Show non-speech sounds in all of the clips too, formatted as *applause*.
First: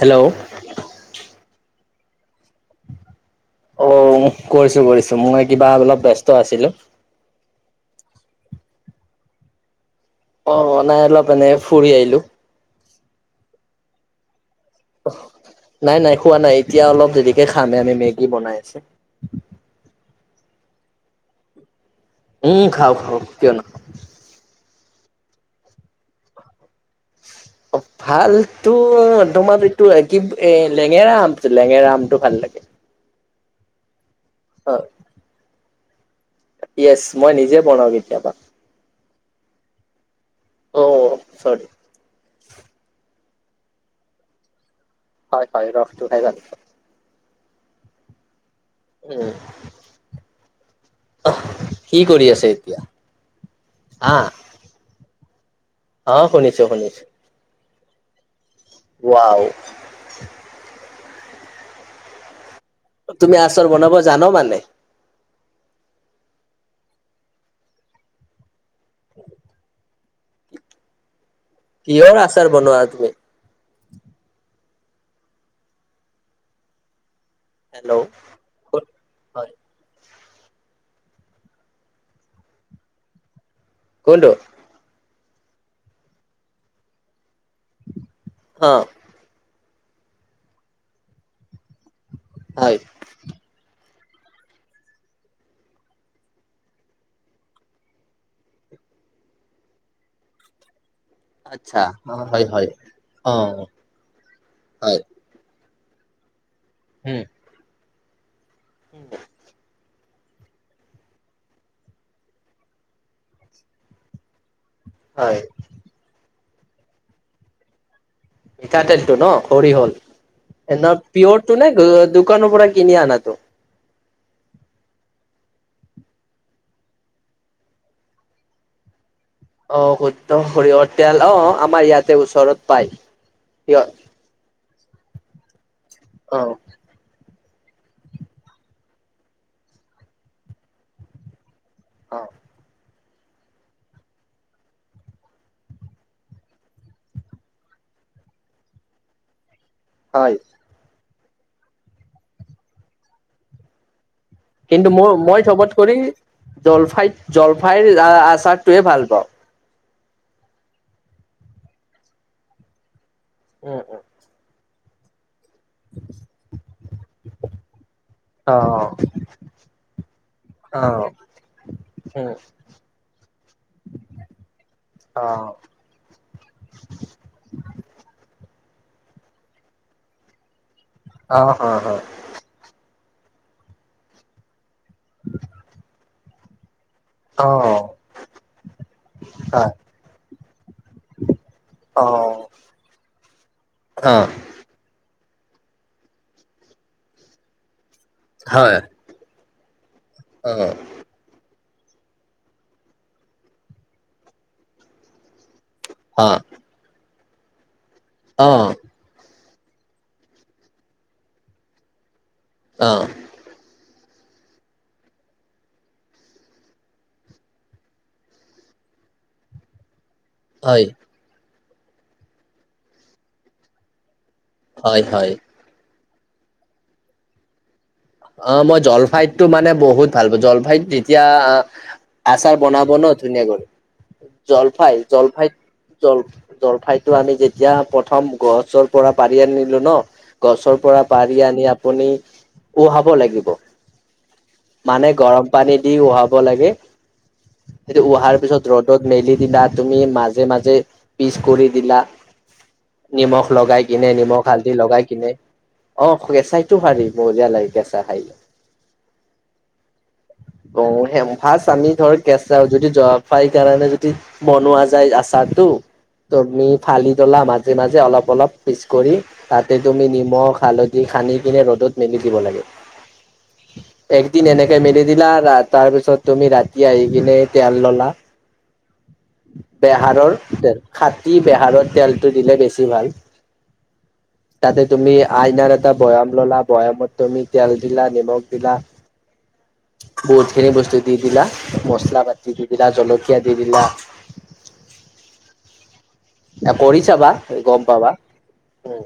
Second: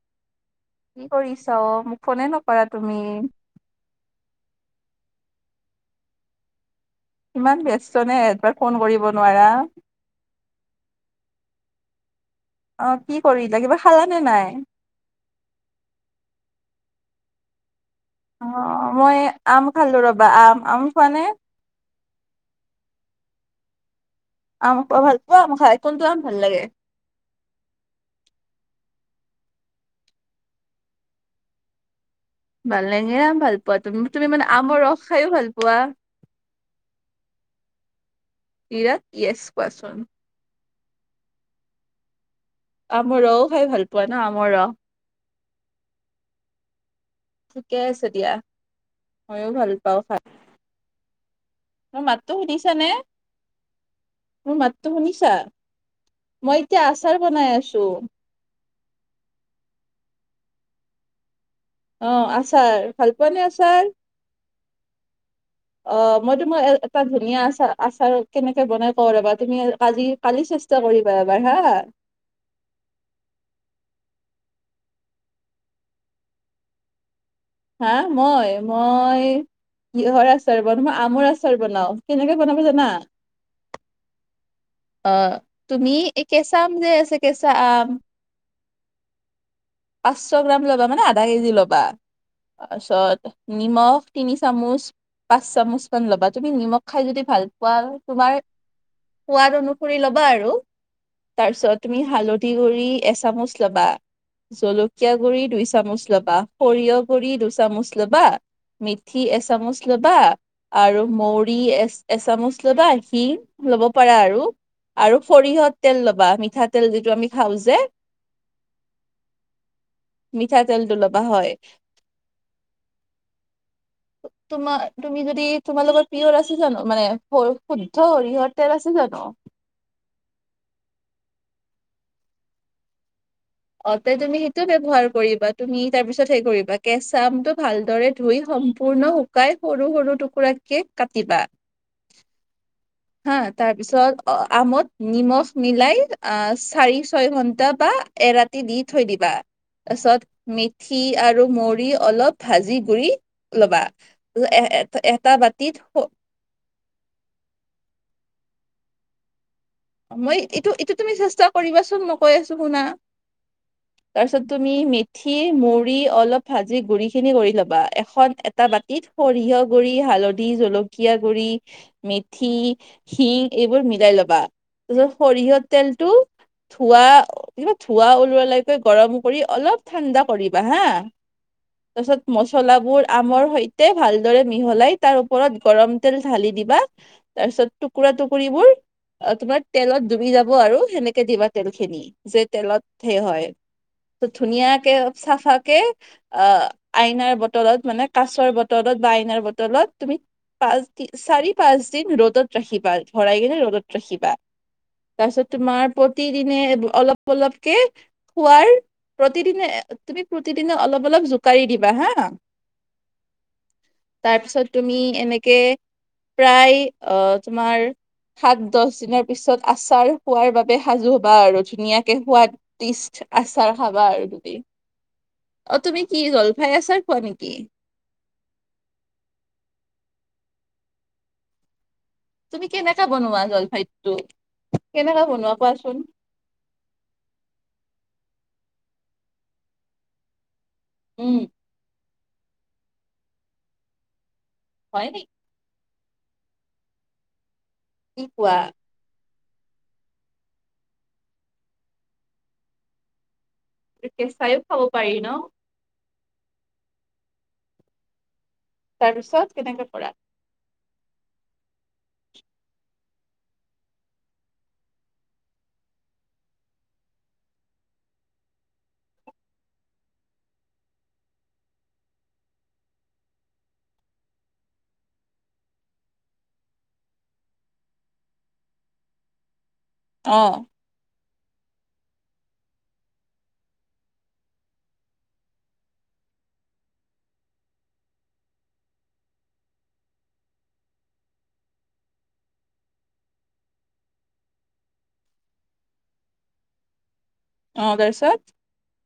Hello কি কৰিছো মোক ফোনে নকৰা তুমি? অ' কৰিছো, কৰিছো মই কিবা অলপ ব্যস্ত আছিলো। ইমান ব্যস্ত নে এপাক ফোন কৰিব নোৱাৰা। অ' নাই অলপ মনে ফুৰি আহিলো। অ' কি কৰিলো কিবা খালা নে নাই? নাই, নাই খোৱা নাই এতিয়া অলপ দেৰিকৈ খামে আমি মেগ অ' মই এই আম খালো ৰ'বা আম, আম খোৱা নে? উম, খাও, খাও কিয় নাখাম। আম খাই ভাল পোৱা, মই খাই কোনটো আম ভাল লাগে? অ', *unintelligible* ভালতো তোমাৰ এইটো একিব এ লেঙেৰা আমটো, লেঙেৰা আমটো ভাল লাগে। বালেহে ভাল পোৱা তুমি, তুমি মানে অ অমৰ ৰস খাইও ভাল পোৱা য়েছ মই নিজে বনাও কেতিয়াবা। ইৰাত য়েছ কোৱা চোন। অ' চৰি। আমৰ ৰও খাই ভাল পোৱা ন আমৰ ৰস? হয় হয় ৰসটো খাই ভাল পাওঁ। ঠিকে আছে দিয়া, উম ময়ো ভাল পাওঁ খাই। কি মোৰ কৰি মাতটো আছে এতিয়া সুধিছানে? আহ মোৰ মাতটো শুনিছা? অ মই শুনিছো এতিয়া শুনিছো আচাৰ বনাই আছো। ওৱাও অ আচাৰ ভাল অ পোৱা তুমি নে আচৰ আচাৰ বনাব জান মানে? অ মই তোমাৰ এটা এটা ধুনীয়া আচাৰ আচাৰ কেনেকে বনায় কওঁ ৰবা তুমি কাজি কালি চেষ্টা কৰিবা এবাৰ হা কিহৰ আচাৰ বনোৱা তুমি? হা হেল্ল' মই মই হয় কিহৰ আচাৰ বনাও মই আমৰ আচাৰ বনাও কেনেকে বনাবা জানা? কোনটো? অ তুমি এ কেঁচা আম যে আছে কেঁচা আম অ পাঁচশ গ্ৰাম ল'বা মানে আধা কেজি ল'বা হয় তাছত নিমখ তিনি চামুচ পাঁচ চামুচ মান ল'বা তুমি নিমখ খাই যদি ভাল পোৱা তোমাৰ সোৱাদ অনুসৰি ল'বা আৰু আচ্ছা তাৰপিছত তুমি অ হয় হালধি হয় গু়ৰি অ এচামুচ ল'বা হয় জলকীয়া গুড়ি দুই চামুচ ল'বা, সৰিয়হ উম গুড়ি দুচামুচ ল'বা মিথি এচামুচ ল বা আৰু মৰি এ এচামুচ ল'বা, হিৰ ল'ব পাৰা আৰু আৰু হয় সৰিহৰ তেল ল'বা মিঠাতেল যিটো আমি খাওঁ যে মিঠাতেলটো ন সৰিহৰ এনু মিঠাতেলটো ল'বা হয় পিয়ৰটো নে দোকানৰ পৰা কিনি আনাটো *inaudible* তোমাৰ তুমি যদি তোমালোকৰ পিয়ৰ আছে জানো, মানে শু শুদ্ধ সৰিয়হৰ তেল আছে জানো? অ শুদ্ধ সৰিয়হ তেল অ আমাৰ ইয়াতে ওচৰত পায় সিয় অ তে তুমি সেইটোৱে ব্যৱহাৰ কৰিবা তুমি তাৰ পিছত অ হেৰি কৰিবা কেঁচা আমটো ভালদৰে ধুই সম্পূৰ্ণৰ শুকাই সৰু সৰু টুকুৰাকে কাটিবা অ হা তাৰ পিছত আ-মত নিমখ মিলাই আ- চাৰি, ছয় ঘন্টা বা এৰাতি দি থৈ দিবা হয় তাৰপিছত মিথি আৰু মড়ি অলপ ভাজি গুৰি লবা এ এ কিন্তু এটা মোৰ এটা মই চবত বতিত কৰি স জলফাইত জলফাইৰ আচাৰটোৱে ভাল পাওঁ মই এইটো এইটো তুমি চেষ্টা কৰিবাচোন মই কৈ আছো শুনা অ অ তাৰপিছত তুমি নি থি মুড়ি অলপ ভাজি গুৰি খিনি কৰি ল'বা এখন অ এটা বাতিত সৰিয়হ গুৰি, হালধি, অ জলকীয়া গু়ৰি উম মেথি হিং এইবোৰ মিলাই ল'বা, তাৰপিছত অ সৰিয়হৰ তেলটো ধোঁৱা কিবা ধোঁৱা ওলোৱা লৈকে গৰম কৰি অলপ ঠাণ্ডা কৰিবা হা'। অ', হ' হ'। মচলাবোৰ আমৰ সৈতে ভালদৰে মিহলাই তাৰ ওপৰত গৰম তেল ঢালি দিবা। অ তাৰ অ পিছত টুকুৰা টুকুৰিবোৰ তোমাৰ হয় তেলত ডুবি যাব আৰু সেনেকে দিবা তেলখিনি। যে অ তেলত হেই হয়। অ', ধুনীয়াকে চাফাকে অ' আইনাৰ বটলত মানে কাঁচৰ হয়, বটলত বা আইনাৰ বটলত তুমি অ', পাঁচ দি চাৰি পাঁচ দিন ৰ'দত ৰাখিবা ভৰাই কিনে ৰ'দত ৰাখিবা। তাৰপিছত তোমাৰ অ', প্ৰতিদিনে অলপ অলপকে পুৱাৰ অ', প্ৰতিদিনে তুমি প্ৰতিদিনে অলপ অলপ জোকাৰি দিবা হা'। অ'। তাৰপিছত তুমি এনেকে প্ৰায় অ' তোমাৰ সাত দহ দিনৰ পিছত আচাৰ খোৱাৰ বাবে হয়। সাজু হ'বা আৰু, ধুনীয়া কে সোৱাদিস্ত আচাৰ খাবা আৰু তুমি। হয়, হয়। অ' তুমি কি জলফাই আচাৰ খোৱা নেকি? অ' মই জলফাইটো মানে বহুত ভাল পাওঁ। জলফাইত তেতিয়া আহ আচাৰ তুমি বনাব কেনেকা ন বনোৱা ধুনীয়াকৰি, জলফাইটো জলফাই কেনেকা জলফাই বনোৱা কোৱাচোন? জল জলফাইটো আমি যেতিয়া প্ৰথম গছৰ পৰা পাৰি আনিলো ন, গছৰ পৰা উম পাৰি আনি আপুনি উহাব লাগিব, হয় মানে নেকি গৰম পানী দি উহাব লাগে। সেইটো কি উহাৰ কোৱা? পিছত ৰ'দত মেলি দিলা তুমি, মাজে মাজে পিচ কৰি দিলা নিমখ লগাই কিনে নিমখ কেঁচাইও হালধি খাব লগাই পাৰি ন? কিনে অ' কেঁচাইটো পাৰি মজা লাগে কেঁচা খাই। তাৰপিছত কেনেকে কৰা? অ'হেম ফাৰ্ষ্ট আমি ধৰ কেঁচাই যদি জলফাইৰ কাৰণে যদি বনোৱা যায় আচাৰটো। ত‌' তুমি ফালি থ'লা মাজে মাজে অলপ অলপ পিচ কৰি। তাতে তুমি নিমখ হালধি সানি কিনে ৰ'দত মেলি দিব লাগে। একদিন এনেকে মেলি দিলা, তা তাৰপিছত তুমি ৰাতি আহি কিনে তেল ল'লা বেহাৰৰ অ তেল। খাটী বেহাৰৰ তেলটো দিলে বেছি ভাল। তাতে তুমি আইনাৰ এটা বৈয়াম ল'লা, বৈয়ামত তুমি তেল দিলা নিমখ দিলা বহুতখিনি বস্তু দি দিলা মচলা পাতি দি পেলাই জলকীয়া দি দিলা এ কৰি চাবা অ গ'ম পাবা। তাৰপিছত উম,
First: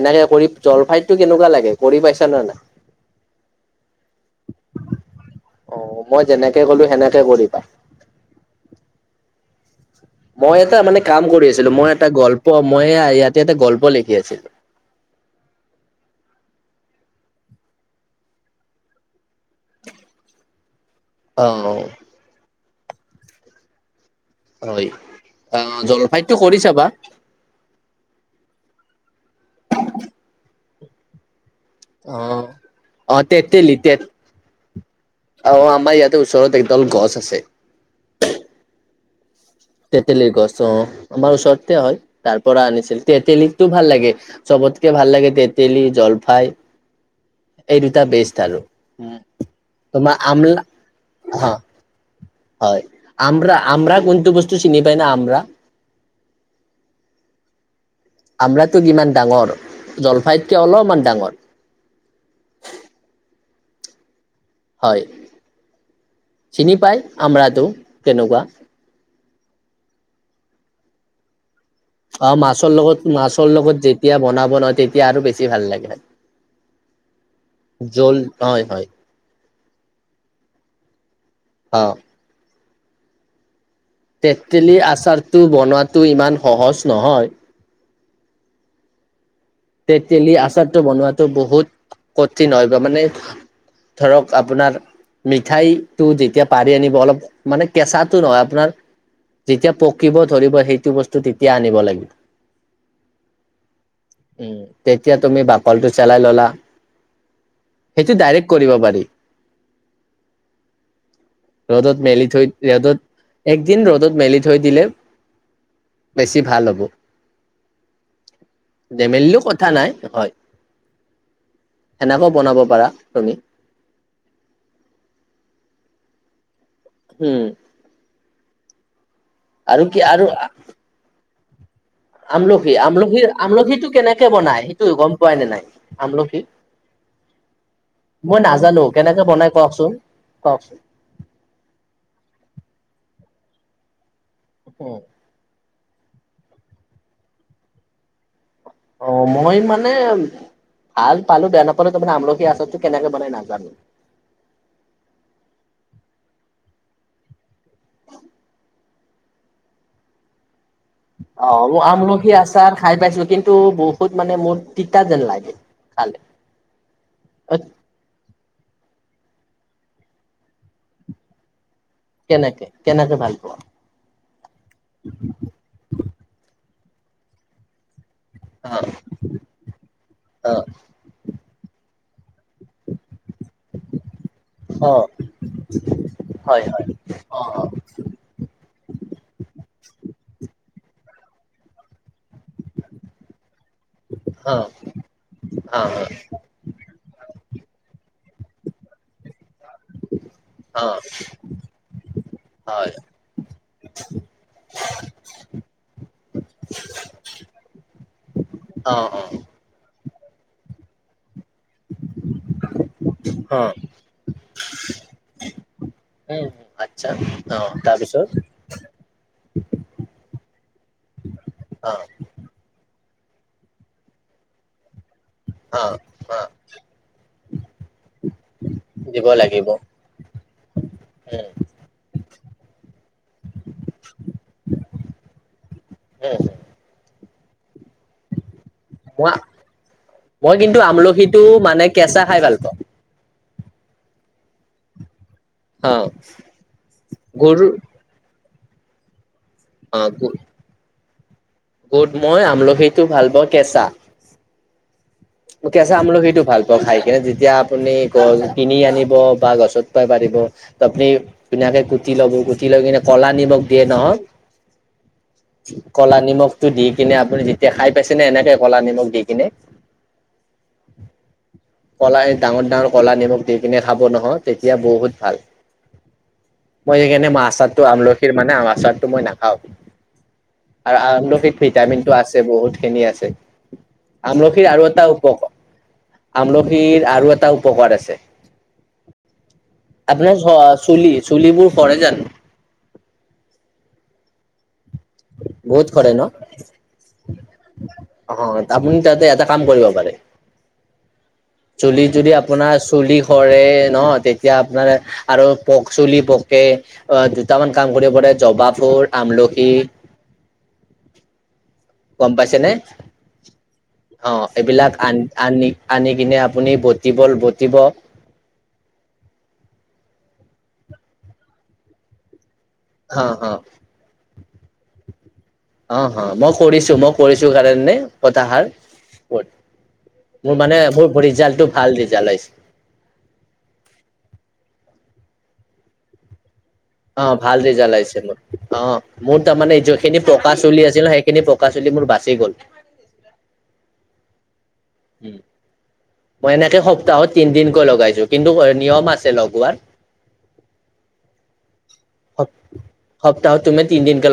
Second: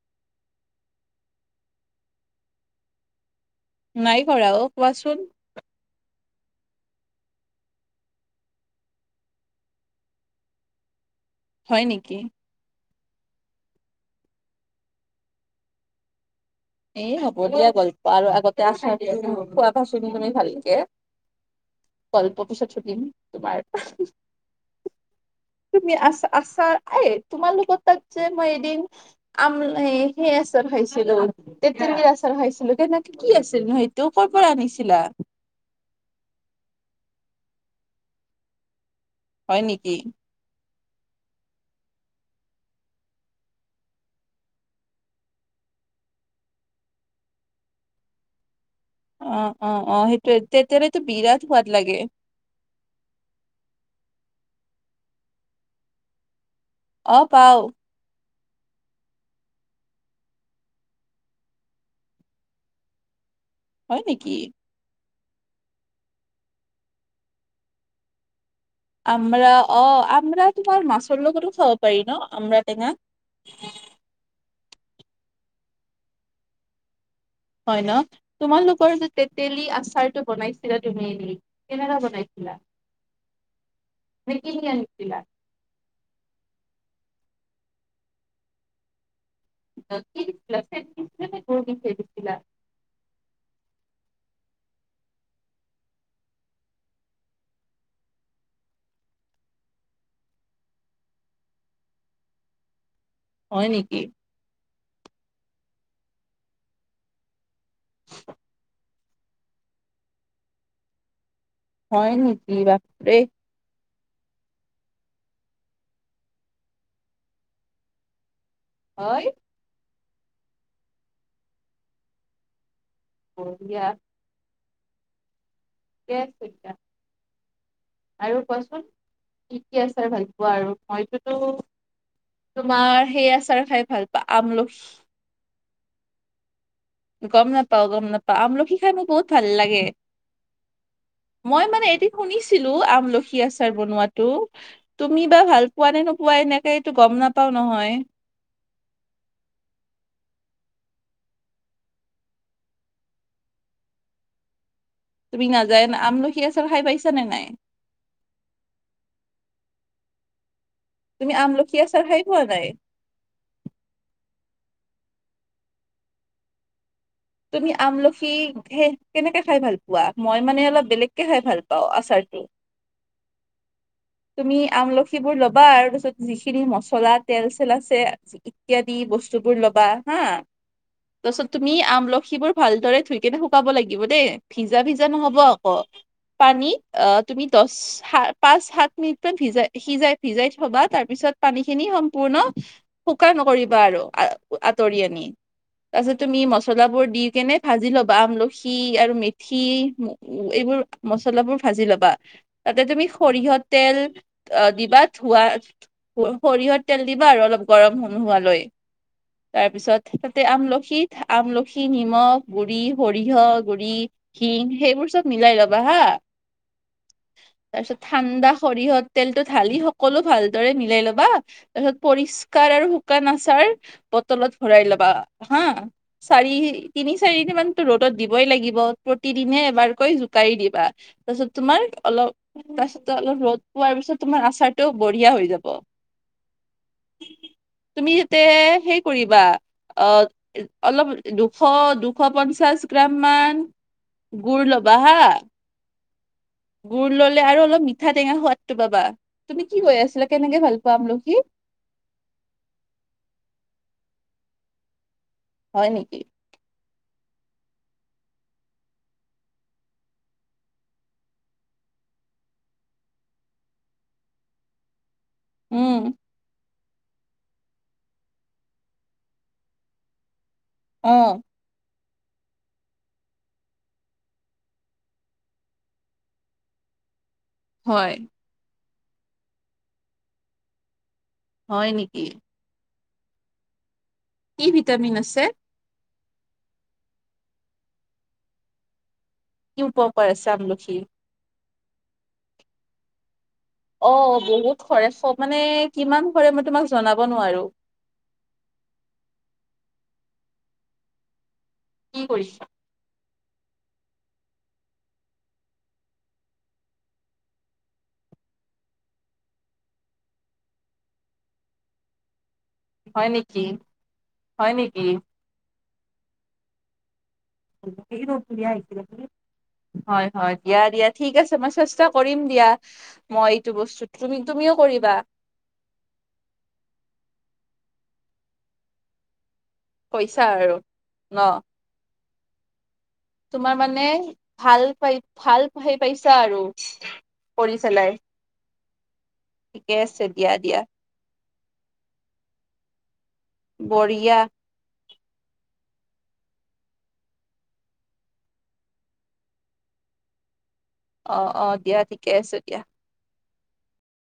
এনেকে কৰি, জলফাইটো কৰি কেনেকুৱা লাগে কৰি পাইছা নে নাই? নাই কৰা অ', কোৱাচোন? অ' মই যেনেকে ক'লো সেনেকে কৰিবা। মই এটা মানে কাম কৰি আছিলো, হয় মই এটা নেকি? গল্প মই এইয়া ইয়াতে এটা গল্প লিখি আছিলো। এই হ'ব দিয়া গল্প আৰু আগতে আচাৰ দিয়া *unintelligible* কোৱাচোন তুমি মানে ভালকে, অ গল্পটো পিছত শুনিম তোমাৰ। *unintelligible* হয় আহ তুমি আছা জলফাইটো কৰি আছা চাবা এই- তোমালোকৰ তাত যে মই এদিন আম সেই আচাৰ খাইছিলোঁ। তেঁতেলী অ আচাৰ খাইছিলোঁ। কেনেকে অ কি আছিল তেতেলী ন তেত সেইটো ক'ৰপৰা আনিছিলা? অ' আমাৰ ইয়াতে ওচৰত একডাল গছ আছে। হয় নেকি তেতেলীৰ গছ অ' আমাৰ ওচৰতে হয়। তাৰ পৰা আনিছিল, তেতেলীটো ভাল লাগে। চবতকে ভাল লাগে তেতেলী, জলফাই এই দুটা বেষ্ট আৰু অ' অ' অ' তোমাৰ সেইটোয়ে আমলা তেতিলীতো বিৰাট হা সোৱাদ লাগে। হয়, আমৰা আমৰা কোনটো বস্তু চিনি পায়না আমৰা? অ' পাওঁ। আমৰাতো কিমান ডাঙৰ, জলফাইতকে অলপমান ডাঙৰ। হয় নেকি। হয়, চিনি পায় আমৰাটো কেনেকুৱা? আমৰা অ' আমৰা তোমাৰ মাছৰ লগতো খাব পাৰি ন অ' আমৰা মাছৰ টেঙা লগত, মাছৰ লগত যেতিয়া বনাব নহয়, তেতিয়া আৰু বেছি ভাল লাগে। হয়নো জল হয় হয় তোমালোকৰ যে তেঁতেলী আচাৰটো বনাইছিলা তুমি অ কেনেকা বনাইছিলা? নে কিনি তেঁতেলী আনিছিলা আচাৰটো বনোৱাটো ইমান সহজ নহয়। কি তেঁতেলী দিছিলা আচাৰটো চেনি দিছিলা বনোৱা নে গুৰ মিঠৈ বহুত দিছিলা কঠিন হয় বা মানে ধৰক আপোনাৰ মিঠাই টো যেতিয়া পাৰি আনিব অলপ মানে কেঁচাটো নহয়। আপোনাৰ যেতিয়া পকিব ধৰিব সেইটো বস্তু তেতিয়া আনিব লাগিব। হয় নেকি। উম, তেতিয়া তুমি বাকলটো চলাই ল'লা। সেইটো ডাইৰেক্ট কৰিব পাৰি। ৰ'দত হয় মেলি থৈয়, নেকি বাপৰে ৰ'দত একদিন ৰ'দত মেলি থৈ দিলে, বেছি ভাল হ'ব। *inaudible* হয় নেমেলিলেওঁ কথা নাই, হয়। সেনেকৈ বনাব পাৰা তুমি। বখলিয়াই বিৰাট চইন্তান। উম। আৰু কোৱাচোন কি কি আছাৰ ভাল আৰু মইটোতো আমলখি, আমলখি, আমলখিটো পাওঁ কেনেকে বনাই আমলখি সেইটো গ'ম পোৱাই নে নাই আমলখি? গ'ম নাপাওঁ, গ'ম মই নাপাওঁ। আমলখি খাই মোৰৰ বহুত ভাল লাগে। কওঁকচোন মই মানে এটি শুনিছিলোঁ। আমলখি আছাৰ বনোৱাটো তুমি কিবা ভাল পোৱা নে নোপোৱা এনেকে এইটো গ'ম নাপাওঁ নহয়। অ' মই মানে ভাল পালোঁ বেয়া নাপালোঁ। তাৰমানে আমলখি আছাৰতো কেনেকে বনাই নাজানোঁ। তুমি নাযায়া আমলখি আছাৰ খাই পাইছা নে নাই? তুমি অ' মই আচাৰ খাই আমলখি পোৱা নাই আছাৰ খাই পাইছোঁ। কিন্তু টোৰ বহুত মানে মোৰ তিতা যেন লাগে খালে। তুমি আমলখি সেই কেনেকে খাই ভাল পোৱা। মই মানে অলপ বেলেগকে খাই ভাল পাওঁ। আছ থ্ৰাৰ্টি, কেনেকে কেনেকে ভাল পোৱা তুমি আমলখি বোৰ ল'বা তাৰপিছত যিখিনি মছলা তেল চেল আছে ইত্যাদি অ বস্তু বস্তুবোৰ ল'বা হা তাৰপিছত তুমি আমলখি লখিবোৰ ভালদৰে ধুই কেনে শুকাব লাগিব দেই। ভিজা অ অ ভিজা নহ'ব আকৌ হয় পানী হয় অ' তুমি দহ সাত পাঁচ সাত। *unintelligible* সিজাই ভিজাই থবা তাৰপিছত পানী খিনি সম্পূৰ্ণ শুকান নকৰিবা আৰু অ আঁতৰি আনি অ অ তাৰপিছত তুমি মচলাবোৰ দি কেনে ভাজি ল'বা আমলখি আৰু মেথি। এইবোৰ মচলাবোৰ ভাজি ল'বা। তাতে হয় তুমি সৰিয়হৰ তেল অ' দিবা ধোৱা সৰিয়হৰ তেল দিবা আৰু অলপ গৰম সমূহ হোৱালৈ। অ' অ'। তাৰপিছত তাতে আমলখিত আমলখি, নিমখ গুৰি, অ সৰিয়হ গুৰি, শিং, সেইবোৰ চব মিলাই ল'বা হা'! উম, আটচ্ছা অ'। তাৰ পিছত তাৰপিছত ঠাণ্ডা সৰিয়হ তেলটো সকলো ভালদৰে মিলাই লবা। অ তাৰপিছত পৰি শুকাৰ আৰু শুকান আচাৰ বটলত ভৰাই লবা হা'! অ অ চাৰি তিনি-চাৰিদিন মানতো ৰ'দত দিবই লাগিব দিব প্ৰতিদিনে লাগিব এবাৰকৈ জোকাৰি দিবা। উম তাৰপিছত তোমাৰ অলপ তাৰপিছতো অলপ ৰ'দ পোৱাৰ পিছত তোমাৰ আচাৰটো বঢ়িয়া হৈ যাব। উম। তুমি তাতে হেৰী মই কৰিবা মই অ' কিন্তু অলপ আমলখিটো দুখ মানে কেঁচা খাই ভাল পাওঁ। দুশ-পঞ্চাছ গ্ৰাম মান গুৰ ল'বা হা'! অ গুৰ ললে আৰু অলপ মিঠ মিঠা-টেঙা সোৱাদটো পাবা। তুমি কি অ কৈ আছিলা কেনেকে ভাল পোৱা আমলখি? গুড মই আমলখিটো ভাল পাওঁ কেঁচা মোক হয় কেচা নেকি আমলখিটো ভাল। খাইকিনে যেতিয়া আপুনি গছ কিনি আনিব বা গছত পাই পাৰিব। আপুনি ধুনীয়াকে কুটি ল'ব, কুটি লৈ কিনে কলা নিমখ দিয়ে নহহ। উম কলা নিমখটো দি কিনে আপুনি যেতিয়া খাই পাইছেনে এনেকে কলা নিমখ দি কিনে? অঁ। ক'লা সেই ডাঙৰ-ডাঙৰ ক'লা নিমখ দি কিিনে খাব নহয় তেতিয়া বহুত ভাল। মই সেইকাৰণে মই আচাৰটো হয় আমলখিৰ মানে আম আচাৰটো মই নাখাও। আৰু আমলখিত হয় ভিটামিনটো নেকি আছে বহুতখিনি আছে আমলখিৰ কি আৰু এ ভিটামিন আছে আমলখিৰ আৰু এটা উপকাৰ আছে। কি উপকাৰ আছে আপোনাৰ আমলখিৰ চুলি-চুলিবোৰ সৰে জানো? অ' বহুত সৰে, মানে বহুত ন? কিমান সৰে মই তোমাক জনাব নোৱাৰো। অ' আপুনি তাতে এটা কাম কৰিব পাৰে, চুলি কি যদি কৰিছা আপোনাৰ চুলি সৰে ন, তেতিয়া আপোনাৰ আৰু পক চুলি পকে। অ' দুটামান কাম কৰিব পাৰে জবা ফুল, আমলখি। গম পাইছেনে? হয় নেকি অ' হয় এইবিলাক নেকি আন আনি কিনে আপুনি বটিব বটিব *unintelligible* হয় হয় দিয়া দিয়া ঠিক আছে মই চেষ্টা কৰিম দিয়া। হা মই হা এইটো বস্তু তুমি তুমিও কৰিবা। অ' অ' মই কৰিছো মই কৰিছো কাৰণে কতাহাৰ কত কৈছা মোৰ আৰু মানে মোৰ ন ৰিজাল্টটো ভাল ৰিজাল্ট আহিছে। তোমাৰ মানে ভাল পাই ভাল হেই পাইছা আৰু। অ' ভাল কৰি ৰিজাল্ট পেলাই আইছে মোৰ। অ'! মোৰ তাৰমানে ঠিকে যিখিনি আছে দিয়া পকা দিয়া চুলি আছিলে, সেইখিনি পকা চুলি মোৰ বাচি গ'ল। বঢ়িয়া। উম। মই এনেকে সপ্তাহত তিনদিনকৈ লগাইছো কিন্তু হয় নিয়ম আছে লগোৱাৰ। *inaudible* অ অ দিয়া, ঠিকে আছে দিয়া। সপ্তাহত তুমি তিনদিনকে